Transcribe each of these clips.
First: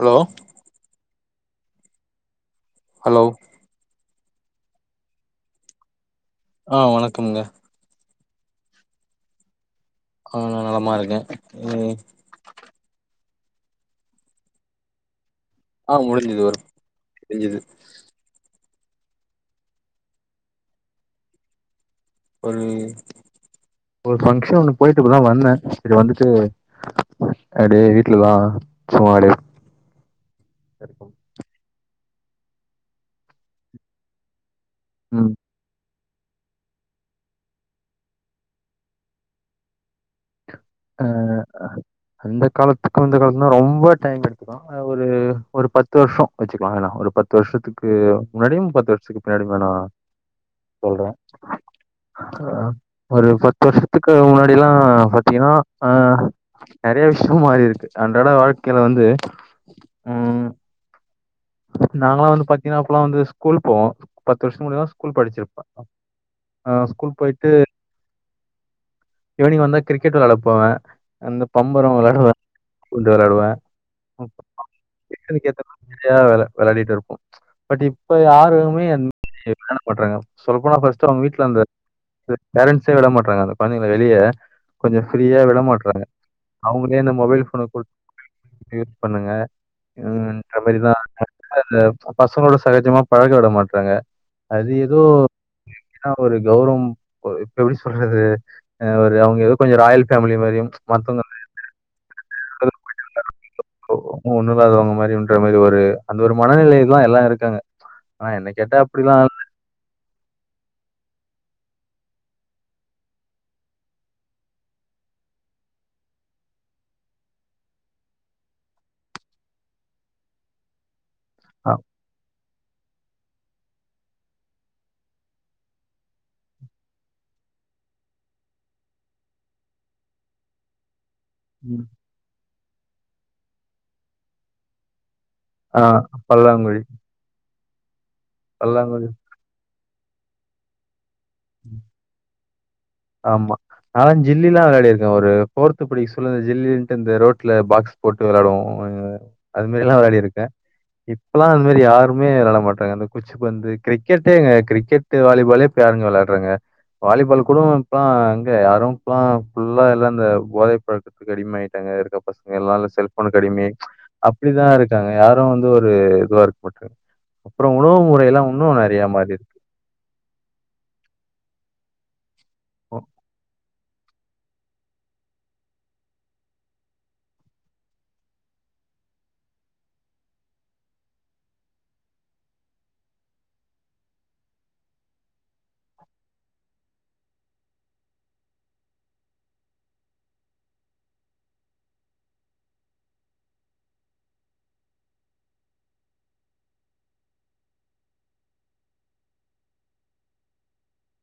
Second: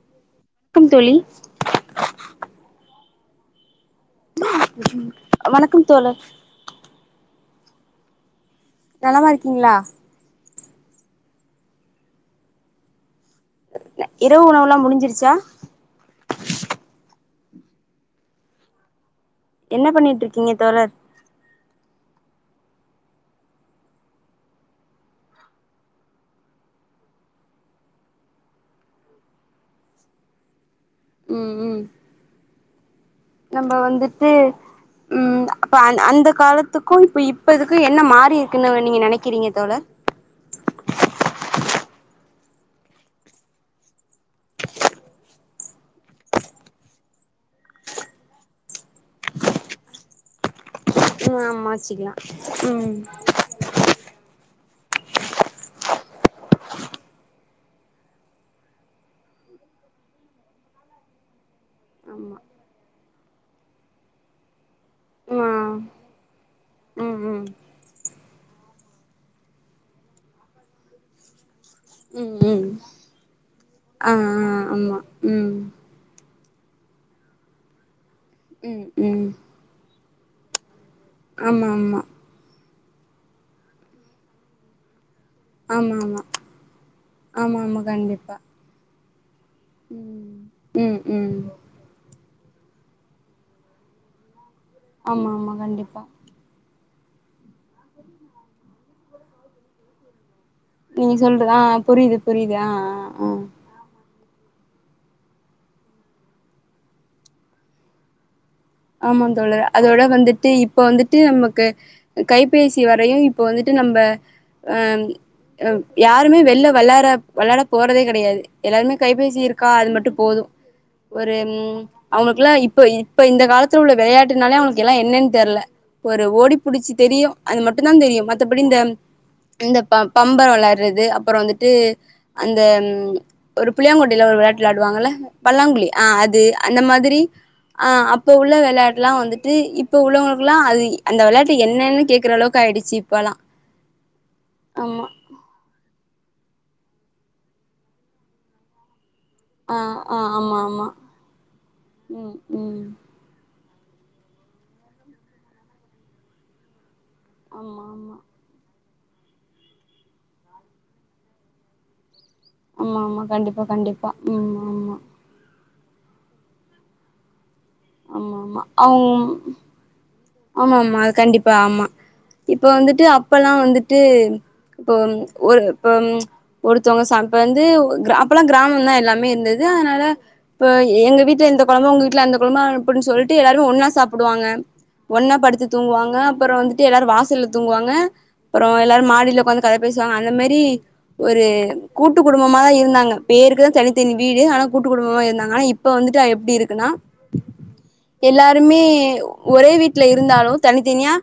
Hello க்கம் தோழி hello வணக்கம் தோழர் ஆஹ் வணக்கம்க நலமா இருக்கீங்களா உம் நலமா இருக்கேன் உம் இரவு உணவு எல்லாம் முடிஞ்சிருச்சா ஆஹ் முடிஞ்சுது ஒர்க் முடிஞ்சுது என்ன பண்ணிட்டு இருக்கீங்க தோழர் ஒரு ஒரு ஃபங்ஷன் ஒன்னு போய்ட்டு இப்பதான் வந்தேன் சரி வந்துட்டு அப்டியே வீட்லதான் சும்மா அப்டியே நம்ப வந்துட்டு உம் ம் அப்ப அந் அந்த காலத்துக்கும் இப்ப இப்பதுக்கு என்ன மாறிருக்குனு நீங்க நெனக்கிறீங்க தோழர் அஹ் அந்த காலத்துக்கு இந்த காலத்துனா ரொம்ப டைம் எடுத்துக்கு ஒரு ஒரு பத்து வருஷம் வச்சுக்கலாம் வேனா ஒரு பத்து வருஷத்துக்கு முன்னாடியும் பத்து வருஷத்துக்கு பின்னாடியும் வேணா சொல்றே உம் ஆம்மா வச்சிக்லான் ஆ உம் டிலா பாத்தீங்கனா ஆஹ் நெறய விஷயம் மாரிருக்கு அன்றாட வாழ்க்கைல வந்து உம் நாங்கலா ஆமா வந்து பாத்தீங்கனா அப்பலாம் வந்து ஸ்கூல் போவோம் பத்து வருஷ முன்னாடிதா ஸ்கூல் ம் படிச்சிருப்ப ஆஹ் ஸ்கூல் ம் போய்ட்டு இவ்னிங் வந்தா கிரிக்கெட் விளாட போவேன் அந்த பம்பரம் விளாடுவேன் குண்டு விளாடுவேன் ஆஹ் ஆஹ் ஆமா உம் நெறையா விள விளையாடிட்டு இருப்போம் பட் இப்ப யாருமே ம் அந்தி ம் விளையாட மாட்டாறாங்க சொல்ல போனா ஃபஸ்ட் அவுங்க வீட்டுல வந்து ஆமா ஆமா பேரண்ட்ஸே விட மாட்டாங்கந்த குழைந்தங் வெளிய கொஞ்சம் ஃப்ரீயா ஆமா விடமாட்டறாங்க ஆமா அவங்களே அந்த மொபைல் ஆமா போன ஆமா கண்டிப்பா யூஸ் பண்ணுங்க ம் மாரிதான் ம் ம் அந்த பசங்களோட சகஜமா பழக்க விட மாட்டறாங்க அது ஏதோ ஆமா ஆமா கண்டிப்பா [unintelligible] ஒரு கௌரவம் போய் எப்படி சொல்றது அவரு அவங்க ஏதோ கொஞ்சம் ராயல் கெல் ஃபேமிலி மாரியும் நீங்க சொல்றது ஆஹ் புரியுது புரியுது ஆஹ் ஆஹ் ஒன்னு இல்லாதவங்க மாரி கன்ற மாரி ஒரு அந்த ஒரு மனநிலைல்லாம் எல்லாம் இருக்காங்க ஆனா என்னை ஆமா தோழர் அதோட வந்து ட்டு இப்ப வந்துட்டு நமக்கு கைபேசி வரையும் இப்ப வந்துட்டு நம்ம அஹ் யாருமே வெளில விளா விளாட போறதே கிடையாது எல்லாருமே கைபேசி இருக்கா அது மட்டும் போதும் ஒரு அ ம் அவங்களுக்கெல்லாம் இப்ப இப்ப இந்த காலத்துல உள்ள விளையாட்டுனாலே அவங்களுக்கு எல்லாம் என்னன்னு தெரில ஒரு ஓடி புடிச்சி தெரியும் அது மட்டும் தான் தெரியும் மத்தபடி இந்த பம்பரம் விளையாடுறது அப்புறம் வந்துட்டு ம். அந்த ம் ஒரு புளியாங்கொட்டையில ஒரு விளாட்டு விளாடுவாங்கல்ல ஆ பல்லாங்குழி ஆஹ் அது அந்த பல்லாங்குழி, மாதிரி ஆஹா இப்ப உள்ள பல்லாங்குழி. விளையாட்டுலாம் வந்துட்டு இப்ப உள்ளவங்களுக்குல்லாம் அதி அந்த வெளாட்டு என்னன்னுேக்குறாலோ ஆமா நா ஜில்லி எலாம் விளையாடி ஆமா இருக்கேன் ஒரு ஃபோர்த் படி ஜில்லின்ட்டு இந்த ரோட்ல பாக்ஸ் போட்டு வெளயாடுவோம் அது ஆ மாரி எல்லாம் ஆ வெளாடி இருக்கேன் ஆமா ஆமா இப்ப எல்லாம் அது மாரி யருமே ம் விளயாட ம் மாட்டறாங்க அந்த குச்சி பந்து கிரிக்கெட்டே எங்க கிரிக்கெட் வாலிபாலே இப்ப யாருங்க விளையாடுறாங்க வாலிபால் கூட ஆமா ஆமா அங்க யாரும்ல்லாம்புல்லா எல்லாம் இந்த போதை பழக்கத்துக்கு அடிமாயிட்டா இதுக்கு அப்பறம் பசங்க எல்ல ஆமா ஆமா செல்போன் கண்டிப்பா அடிமை கண்டிப்பா ம் அப்டிதான் ஆமா இருக்காங்க யாரும் வந்து ஒரு இது வ இருக்கு போட்ட அப்பறம் உணவுல முற ஆமா எலாம் ஆமா இன்னும் நெறய மாரி அவுங் இருக்கு ஆமா ஆமா அது கண்டிப்பா ஆமா இப்ப இப்போ. வந்துட்டு அப்பலாம் வந்துட் ட்டு இப்போ ஒரு இப்ப ஒருத்தவங்க இப்ப வந்து அப்பல்லாம் கிராமம்தான் எல்லாமே இருந்தது அதனால இப்ப எங்க வீட்டுல எந்த கொழம்ப உங்க வீட்டுல அந்த கொழம்ப அப்டின்னு சொல்லிட்டு எல்லாருமே ஒண்ணா சாப்பிடுவாங்க ஒன்னா படுத்து தூங்குவாங்க அப்புறம் வந்துட்டு எல்லாரும் வாசல்ல தூங்குவாங்க அப்பறம் எல்லாரும் மாடியில உக்கார்ந்து கத பேசுவாங்க அந்த மாரி ஒரு கூட்டு குடும்பமாதான் இருந்தாங்க பேருக்குதான் தனித்தனி வீடு ஆனா கூட்டு குடும்பமா இருந்தாங்க ஆனா இப்ப வந்துட்டு எப்டி இருக்குன்னா எல்லாருமே ஒரே வீட்டு வீட்டுல இருந்தாலும் தனித்தனியா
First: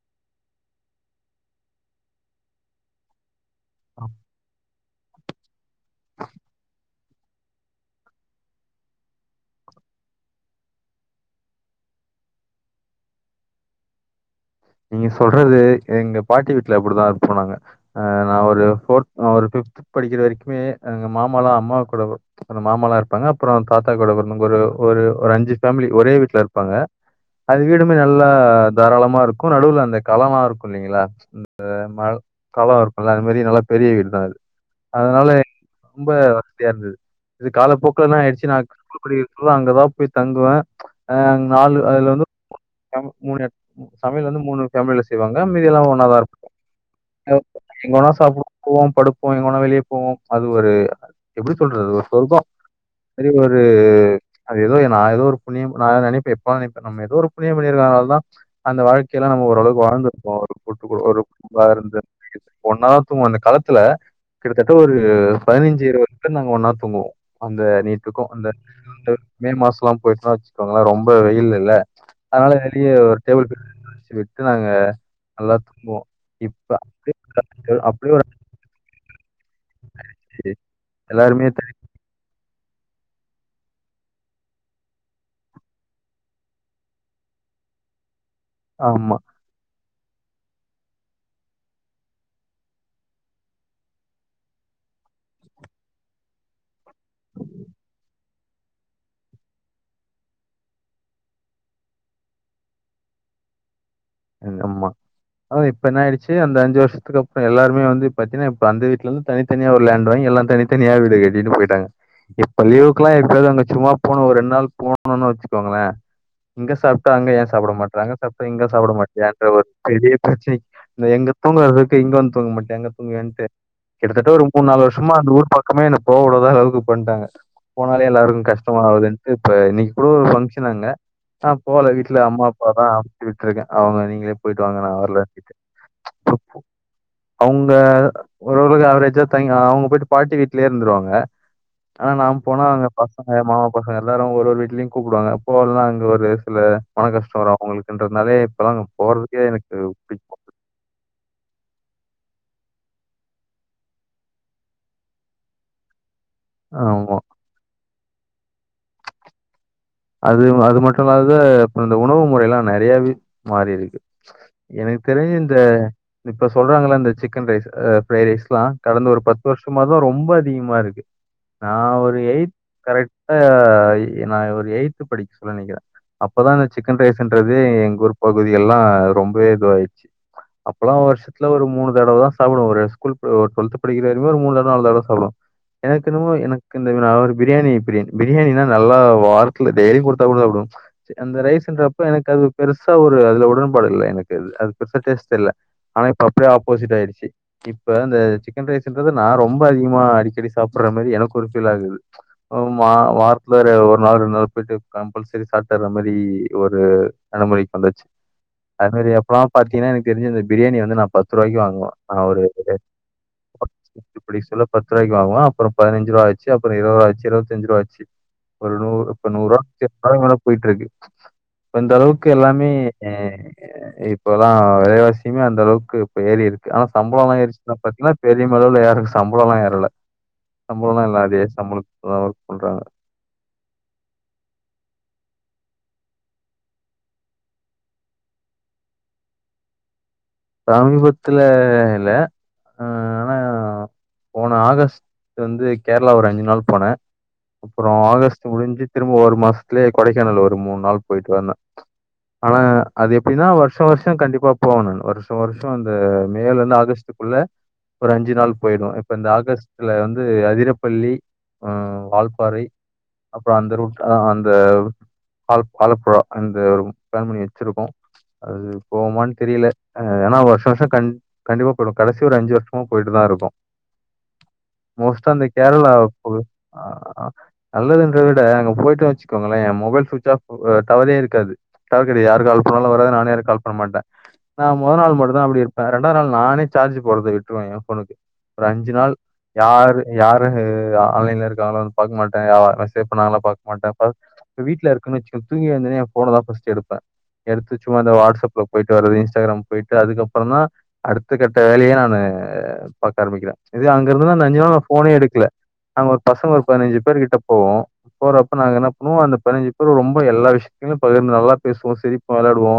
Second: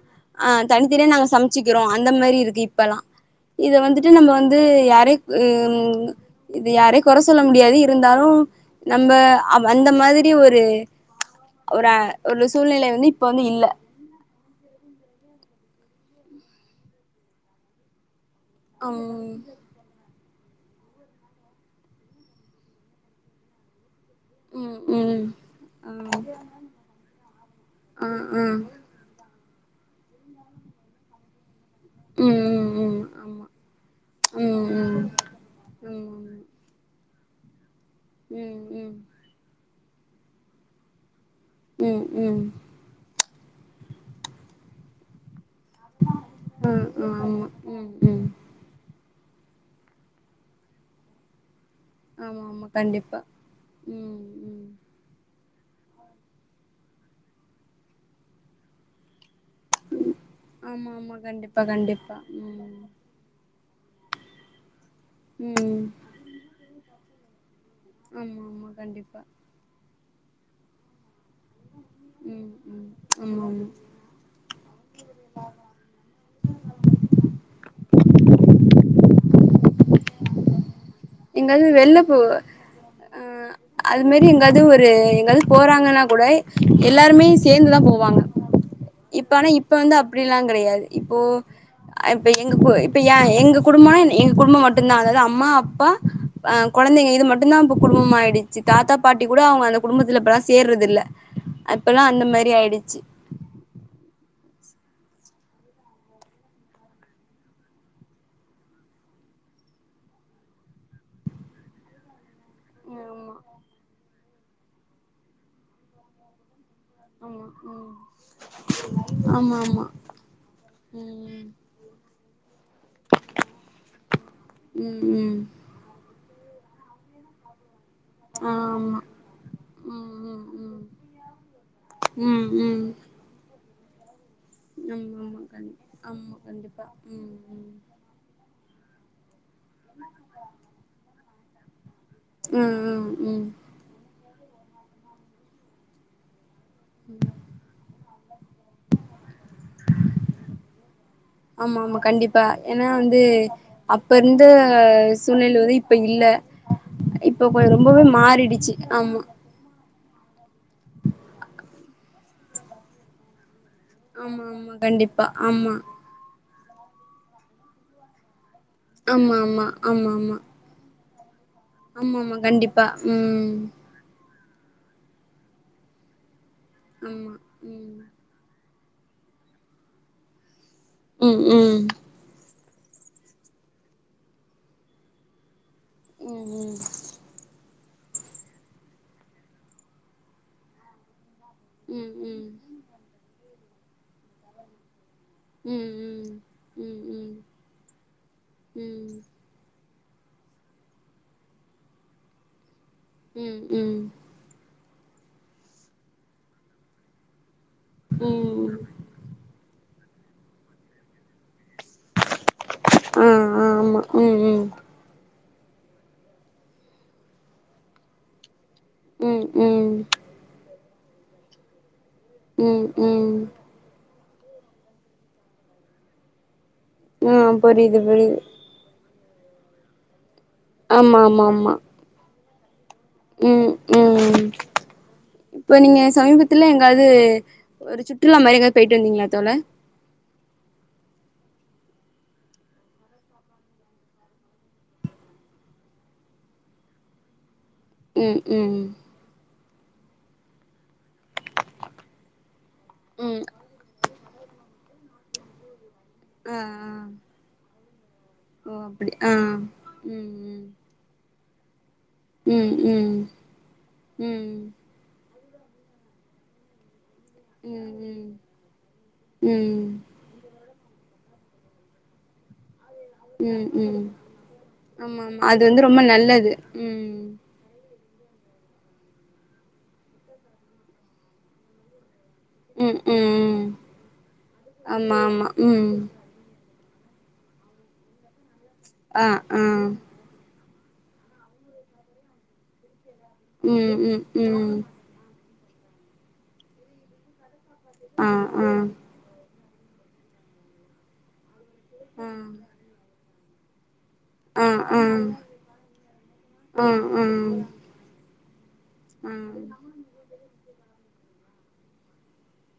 ஆஹ் தனித்தனியா நாங்க சமச்சிக்கிறோம் அந்த மாரி இருக்கு இப்ப எலாம் இத வந்துட்டு நம்ம வந்து யாரே இது யாரே குற சொல்ல முடியாது இருந்தாலும் நம்ம அந்த மாதிரி ஒரு சூழ்நிலை வந்து இப்ப வந்து இல்ல நீங்க சொல்றது எங்க பாட்டி வீட்டுல அப்படிதான் இருப்போம் நாங்க அஹ் ஒரு ஃபோர்த் ம் ஒரு ஃபிப்த் படிக்கிற வரைக்கும் ங்க மாமல்லாம் அம்மா கூட மாமாலாம் இருப்பாங்க அப்பறம் ம் தாத்தா ஒரு ம் அஞ்சு ஃபேமிலி ஆ ஒரே ஆ வீட்டுல இருப்பாங்க அது வீடுமே நல்லா ஆ ம் தாராளமா இருக்கும் நடுவுல அந்த கலல இருக்கும் இல்லங்களா மழ ம் கலம் ம் வெப்பம் ல்ல அது மாதிரி ஆமா நல்லா பெரிய வீடு தான் அது ம் ம் அதனால ம் ம் ரொம்ப ம் வசதியா இருந்தது இது இது காலப்போக்க இப்பலாம் ஆயிடுசி ம் ம் [unintelligible] அங்கதான் போய் தங்குவேன் அ நாலு அதுல வந்து ம் மூணு எ [inaudible] தமிழ் வந்து மூணு தமிழ்ல செய்வங்க மதியெல்லாம் ஒன்ன தான் இருக்கும் ம் ஆமா ம் எங்க ஒன்னா ம் சாப்பிடுவோம் படு போ எங்க வேணா வெளிய போவோம் அது ஒரு எப்டி சொல்றது ஆமா சொல்வோம் ஆமா கண்டிப்பா சரி ஒரு ம் அது ம் ஏதோ நான் ஏதோ ஒரு புண்ணியம் நா நெனைப்பன் எப்பல்லா நெனைப்ப நம்ம எதோ ஒரு புண்ணியம் பன்னிருக்கனாலதா. அந்த வாழ்க்கை எல்லா. ஓரளவுக்கு வாழ்ந்திருப்போ ஒரு கூட்டு ஆமா ஆமா கண்டிப்பா கண்டிப்பா ம் ம் [unintelligible] அந்த களத். த்துல கிட்டத்தட். ட ஒரு பதினஞ்சு இருவது பேரு வரைக்கு நாங்க ஒன்னாத் தூங்குவோ. அந்த நீட்டுக்கு ஆமா அந்த ஆமா கண்டிப்பா மே மாசலா. போயி வச்சுக்கோங்களே ரொம்ப வெயில் இல்ல ம் அதனால வெளிய. ம் ஆமா டேபிள் ஆமா [unintelligible] விட்டு நாங்க. அல்லாத் தூங்குவோ. [unintelligible] [unintelligible] சேரி. எங்காது வெள்ளப்போ. அஹ அது மாதிரி எங்காவது ஒரு எங்காவது போறாங்கன்னா கூட எல்லாருமே சேந்துதா போவாங்க. ஆமா, இப்ப ஆனா இப். இப்ப வந்து அப்டில்லா கெடையாது. இப்போ இப்ப எங்க இப்ப எங்க குடும்பம் எங்க குடும்பம் மட்டும்தா அதாவது அம்மா அப்பா. அஹ குழந்தைங்க இது மட்டுதா இப்ப குடும்பமா ஆயிடுச்சு தாத்தா பாட்டி கூட அவங்க அந்த குடும்பத்துல இப்பல்லா சேர்றது இல்ல. இப்பல்லா அந்த மாரி ஆயிடுச்சு. ஆமா அதா இப்ப என்ன ஆயிடுச்சு அந்த அஞ்சு வருஷத்துக்குப்புறோ எல்லாருமே வந்து பாத்தீன்னா இப்ப அந்த வீட்டுல இருந்து தனித்தனியா ஒரு லேண்ட் வாங்கி எல்லா தனித்தனியா வீடு கட்டிட்டு போயிட்டாங்க. இப்ப லீவுக்குல்லா ஆமா எப்பயாது அங்க சும்மா. போனோ ஒரு ரெண்டு நாள் போனுன்னு வச்சுக்கோங்கள. இங்க சாப்பட்டா அங்க ஏ ஆமா ம் சாப்பட்டமாற்ற அங்க சாப்பட்டா இங்க சாப்பட்டமாற். ஏன்ட ஆமா ஒரு ஆமா பெரிய பிரச்சன இந்த எங்க ம் தூங்க வர்துக்கு. இங்கவந்து தூங்க மாட்டியா அங்க. ங்கவண்டு கிட்டத்தட்ட ஒரு மூணு நாலு ம் வருஷமா அந்த ம் ஊர் பக்கமே என்ன போக வுடல. போகாதஅளவுக்கு பண்ணிட்டாங்க. போனாலே எல்லாருக்கு கஷ்டமா ஆமா ஆகுதுன்ட்டு இப்ப இன்னகக்கு கூட ஒரு ம் ஃபங்க்ஷன் ம் அங்க நா போல வீட்டுல அம்மா ம் அப்பா தா அனுப்புசு விட்டுருக்க. அவங்க நீங்களே. உம் ஆமா ஆமா கண்டிப்பா ஆமா கண்டிப்பா உம்ம். ஓர் அளவுக்கு அவரேஜா. அவங்க போயிட்டு பாட்டி வீட்டுலயே இருந்துருவாங்க. ஆஹ நா ம் போனா அங்க ம் பசங்க ம் மாமா பசங்க எல்லாரு. ஒரு ஒரு வீட்டுலயும் கூப்பிடுவாங்க போகலனா அங்க ஒரு. இல்ல மன கஷ்டோ வரு அவங்களுக்குன்றது. நறைய. இப்பல்லா போறதுக்கே எனக்கு புடிக்க மாடேங்குது. ஆமா ஆமா கண்டிப்பா ஏன்னா வந்து அப்ப இருந்த சூழ்நில வந்து இப்ப இல்ல ஆமா. இப்ப கொஞ்சம் ரொம்பவே மாறிடுச்சு ஆமா அது அது மட்டும் இல்லாத இப்ப இந்த உணவு முறை எல்லாம் நெறையாவே மாறி இருக்கு ஆமா ஆமா எனக்கு கண்டிப்பா தெரிஞ்சு இந்த ஆமா இப்ப சொல்றாங்கள இந்த சிக்கன் ரைஸ் ஃப்ரைட் ரைஸ் லாம் கடந்த ஒரு ஆமா பத்து ஆமா வருஷமா தான் ஆமா ரொம்ப ஆமா அதிகமா இருக்கு நான் ஆமா ஒரு ஆமா ஏய்து கண்டிப்பா கரெக்டா ம் நா ஒரு எய்த் படிக்க சொல்ல நெனக்கிறேன் அப் அப்பதான் இந்த சிக்கன் ஆமா ரைஸ்ன்றது எங்க ம் ஊர் பகுதி எல்லா ரொம்பவே இது ஆயிச்சு அப்பெல்லாம் ம் ம் வருஷத்துல ஒரு ம் மூணு தடவ தான் சாப்பிடுவோ ஒரு ஸ்கூல் டொல்த் படிக்கிற வரைமே ஒரு மூனு இல்ல நாலு தடவ சாப்டுவ எனக்கு என்னமோ எனக்கு ம் இந்த நா ஒரு பிரியாணி பிரியாணி பிரியாணின்னா நல்லா வா டெய்லியும் குடுத்தா கூட சாப்பிடுவோம் அந்த ம் ரைஸ்ன்றப்ப எனக்கு அது ம் பெருசா ஒரு அதுல உடன் பாடுல்ல எனக்கு அது பெருசா டேஸ்ட் இல்ல ம் ஆனா இப்ப அப்படியே ம் ஆப்போசிட் ஆயிடுச்சு ம் இப்ப அந்த சிக்கன் ம் ரைஸ்ன்றது ம் நான் ரொம்ப அதிகம் அடிக்கடி சாப்பிடுற மாரி எனக்கு ஒரு பீல் ஆகுது ம் வாரத்துல ம் ஒரு நாள் ரெண்டு நாள் கம்பல்சரி சாப்ட்ற மாரி ஒரு நடமுறை வந்துச்சு ம் அது மாரி எப்பன்னா பாத்தீங்கன்னா எனக் கு தெரிஞ்சு இந்த பிரியாணி வந்து நா பத்து ரூாபாய்க்கு வாங் அவரு ஆ ஆ ஆமா இப்படி ம் சொல்ல பத்து ரூபாய்க்கு வாங்குவா அப்புறம் பதினஞ்சுரூபாச்சு அப்புறம் இருவதுரூவாச்சு இரவத்தஞ்சுரூவாச்சு ஒரு நூறு இப்ப ம் ம் நூறுவா போயிட்டு இருக்கு ப்ப இந்தளவுக் இப்போ எல்லாமே ம் ம் ம் இப்போல்லாம் விலைவாசிமே அந்த அளவுக்கு இப்ப ஏறி இருக்கு ஆனா சம்பளம் ஆ ஏறிச்சுனா புரியுது பாத்தீங்கன்னா புரியுது பெரிய அளவுல ஏறல சம்பளம்லா ஏறல சம்பளம்ல்ல அதே சம்பள சொல்றாங்க உம் உம் இப்ப நீங்க சமீபத்துல எங்காவது ஒரு சுற்றுலா மாரி ஏதாவது போயிட்டு வந்தீங்களா தோழா சமீபத்துல இல்ல ஆ ஆனா போன ஆகஸ்ட் வந்து கேரளா ஒரு அஞ்சு நாள் போனே அப்புறோ ம் ஆகஸ்ட் ம் முடிஞ்சு திரும்ப ஒரு மாச த்திலே கொடைக்கானல் ஒரு மூணு நாள் போயிட்டு வந்தே ஆனா அது ம் எப்டின்னா வருஷா வருஷ கண்டிப் பா போகணு வருஷா வருஷோ இந்த மே ல ஆ இருந்து ஆ ஆகஸ்ட்டுக்குள்ள ஒரு அஞ்சு நாள் ஓ போயிருவோ இப்ப அப்டி இந்த ஆ ஆகஸ்ட்ல வந்து ம் அதிரப்பள்ளி ஆஹ் ம் வால்பாறை ம் ம் அப்பற அந்த ரூட் ஆ அந்த ம் ஆல் ஆலப்புழா அந்த பிளான் பண்ணி வச்சிருக்கோ ம் அது போவமான்னு தெரியல ம் ம் அ ஏன்னா வருஷா வருஷம் கண் கண்டிப்பா போயிடுவோ கடைசி ஒரு அஞ்சு வருஷ மா போயிட்டுதா இருக்கோ ம் ம் ஆமா மோஸ்ட்டா ஆமா அந்த அது வந்து கேரளா ரொம்ப ப நல்லது ஆ ம் [unintelligible] அத விட அங்க போயிட்டேன்னு வச்சுக்கோங்களே மொபைல் சுவிட்ச் ஆஃப் ஆ டவரே இருக்காது டவர் இது யாரு கால் பண்ணாலு ம் வராது நானு யாருக்கு ம் கால் பண்ண மாட்டே மொத நாள் ஆமா மட்டும்தா ஆமா அப்படி இருப்பே ம் ரெண்டாது நாள் நா னே சார்ஜ் போட்றத விட்ருவே என் ஃபோனுக்கு ஒரு அஞ்சு நாள் ஆ ஆ யாரு யாரு ஆ அ ஆன்லைன்ல இருக்கறாங்களோன்னு பாக்க மாட்டே அ [unintelligible] செக் பண்ணிலா பாக்க மாட்டே ம் ம் [unintelligible] இப்ப ம் வீட்ல இருக்கன்னு வச்சுக்கங் தூங்கி எழுந்தவுனே என் ஃபோனதா ஃபர்ஸ்ட்டு எடுப்பே எடுத்து சும்மா இந்த ஆ வாட்ஸ்ஆப்ல ஆ போயிட்டு வரது இன் ஸ்டாகிராம் போயிட்டு அதுக்கப்புறோந்தா அடுத்த கட் ட்ட வேலைய நானு ஆ பாக் க ஆரம்பிக்கிறே இதே அங் கிருந்த அஞ்சு ஆ நாள் நா ஆ ஆ ஆ ஃபோனே எடுக்கல நாங்க ஒரு பசங்க ஒரு பதினைஞ்சு பேர் ஆ கிட்ட போவோ போற ப்ப நாங்க என்ன பண்ணுவோ அந்த பதினஞ்சு பேர் ரொம்ப எல்லா விஷ யமு பகிர்ந்து நல்லா பேசுவோ சிரிப்போ வெளாயாடுவோ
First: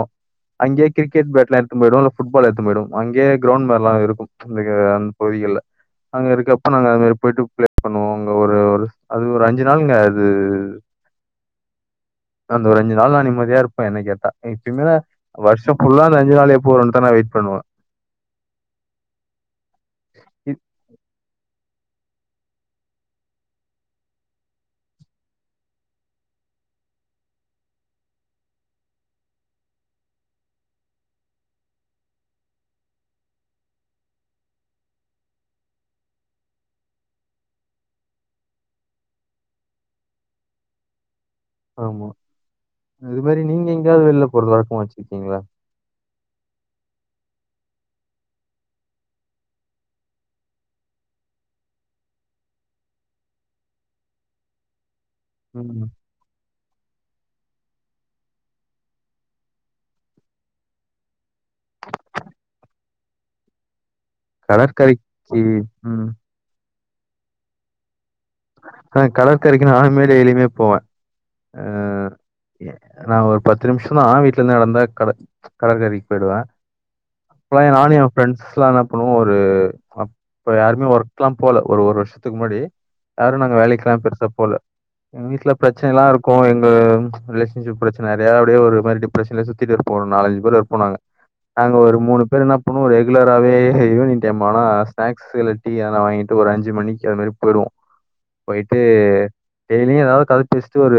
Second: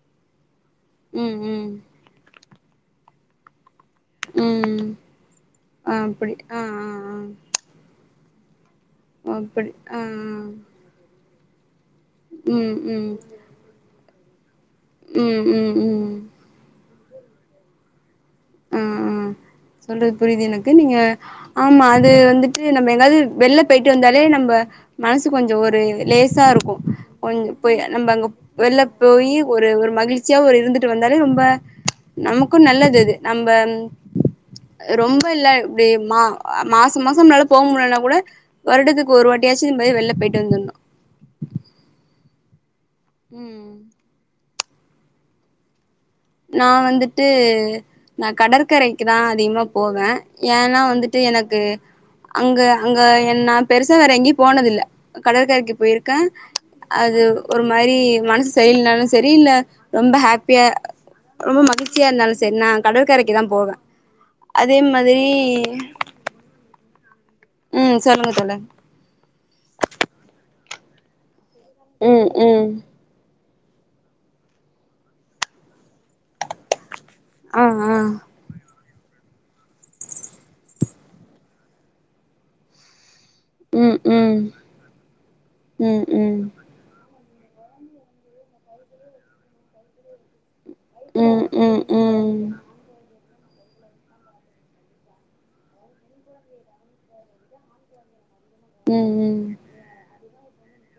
அங்கயே கிரிக்கெட் ம் பேட் எல்லா ம் எடுத்துனு போயிருவோ இல்ல ஃபுட்பால் எடுத் துனு போயிருவோ அங்கயே கிரவுண்ட் மார லா இருக்கு அந்த ம் அந்த பகுதிகள்ல ஆ அங்க அப்படி ஆ இருக்கப்ப நாங்க அந்த ஆ மாரி போயிட்டு பிளே பண்ணுவோ ஒரு அது ஆ ஒரு அஞ்சு அப்படி நாளுங்க ஆ ஆ அது அந்த ம் ஒரு அஞ்சு நாள் ம் நான் நிம்மதியா இருப்பன் என்ன கேட்டா இப்பிமேங்க ம் வருஷம் ம் ஃபுல்லா ம் அந்த அஞ்ச நாள் எப்ப வரும்னு வெயிட் பண்ணுவேன் உம் உம்சொல்றது புரியுது இ எனக்கு நீங்க ஆமாஅது வந்துட்டு நம்ம எங்காவது வெள்ல போய்டு வந்தாலே நம்ம மனசுக்கு கொஞ்சம் ஒரு லேசா இருக்கும் கொஞ்சம் போய் நம்ம அங்கே வெள்ல போய் ஒரு ஒரு மகிழ்ச்சியா ஒரு இருந்துட்டு வந்தாலே ரொம்ப நமக்கும் நல்லது அது நம்ம ரொம்ப இல்ல இப்படி மா மாசம் மாசம்ளால போக முடியலனா கூட வருடத்துக்கு ஒரு வாட்டியாச்சு இது மாரி வெள்ல போயிட்டு வந்துடணும் ஆமா இது மாதிரி நீங்க ம் எங்கயாவது வெள்ல போறதா போச்சிருக்கீங்களா நான் வந்துட்டு நான் கடற்கரைக்கு தான் அதிகமா போவேன் ஏன்னா வந்துட்டு எனக்கு அங்க அங்க என் நான் பெருசா வேற எங்கையும் போனதில கடற்கரைக்கு ம். போயிருக்கன் அது ஒரு மாரி மனசு சரியில்லனாலும் சரி இல்ல ரொம்ப ஹேப்பியா ரொம்ப மகிழ்ச்சியா இருந்தாலும் செரி நான் கடற்கரைக்கு தான் போவன் கடற்கரைக்கு போய் உம் உம் சொல்லுங்க தோழர் கரைக்கு நானுமே டெய்லியுமே போவன் உம் உம் பத்து நிமிஷம் தான் வீட்ல இருந்து நடந்த கட கடற்கரைக்கு போயிடுவேன் ஆ அப்பல்லாம் ஆ நானும் என் ஃப்ரெண்ட்ஸ்லாம் அப்புறம் ஒரு அப்ப யாருமே ஒர்க் எல்லாம் போல ஒரு ஒரு வருஷத்துக்கு முன்னாடி யாரும் நாங்க ம் வேலைக்கல்லாம் பெருசா ம் போல எங்க வீட்டுல ம் பிரச்சனைலாம் இருக்கும் ம் எங்க ரிலேஷன்ஷிப் பிரச்சனை நறையா அப்படியே ஒரு மாரி டிப்ரஷன்லயே சுத்திட்டுருப்போம் ஒரு நாலஞ்சு பேர் போனாங்க ம் நாங்க ம் ஒரு மூணு பேர் ம் என்ன பண்ணுவோம் ஒரு ரெகுலராவே ஈவினிங் டைம் ஆனா ஸ்நாக்ஸ்சு இல்ல டீ ஏதுனா வாங்கிட்டு ஒரு அஞ்சு மணிக்கு அது மாரி போயிடுவோம் போய்டு ம் ம் டெய்லியும் ஏதாவது கத ஜஸ்ட் ஒரு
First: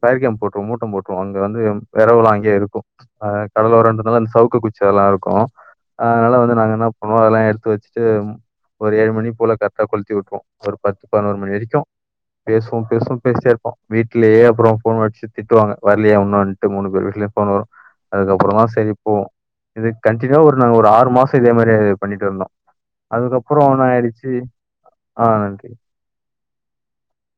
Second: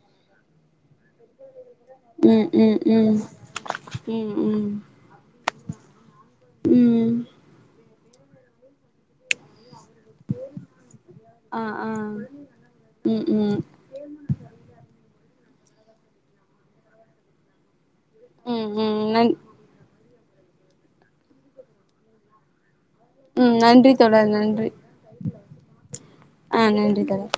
ஃபயர் கேம்ப் போட்ருவோம் மூட்டம் போட்ருவோம் அங்க வந்து வெரவுலாம் ம் அங்கயே ம் இருக்கும் ம் ஆஹ கடலோரன்றதுனால அந்த சவுக்கு ம் ம் குச்சி அதுல்லாம் இருக்கும் அதனால வந்து நாங்க என்ன ம் பண்ணுவோம் அதெல்லாம் எடுத்து வச்டு ஒரு ஏழு மணி போல கட் ட கொளுத்தி விட்டுருவோம் ஒரு பத்து பதினோரு மணி ஆ வரைக்கும் ஆ பேசுவோம் பேசுவோம் ம் பேசிட்டே ம் இருப்போம் வீட்டலேயே அப்புறம் போன் அடிச்சு திட்டுவாங்க வரலையே ஒன்னுன்னட்டு மூணு பேர் வீட்டுலையும் போன் வரும் அதுக்கப்புறம் ம் தான் செரி ம் போவோம் நன் இது கண்டினியூவா ஒரு நாங்க ஒரு ஆறு மாசம் இதே மாரியே பண்ணிட்டு வந்தோம் உம் நன்றி தொழர் நன்றி ஆஹ நன்றி ஆஹ நன்றி தோழர்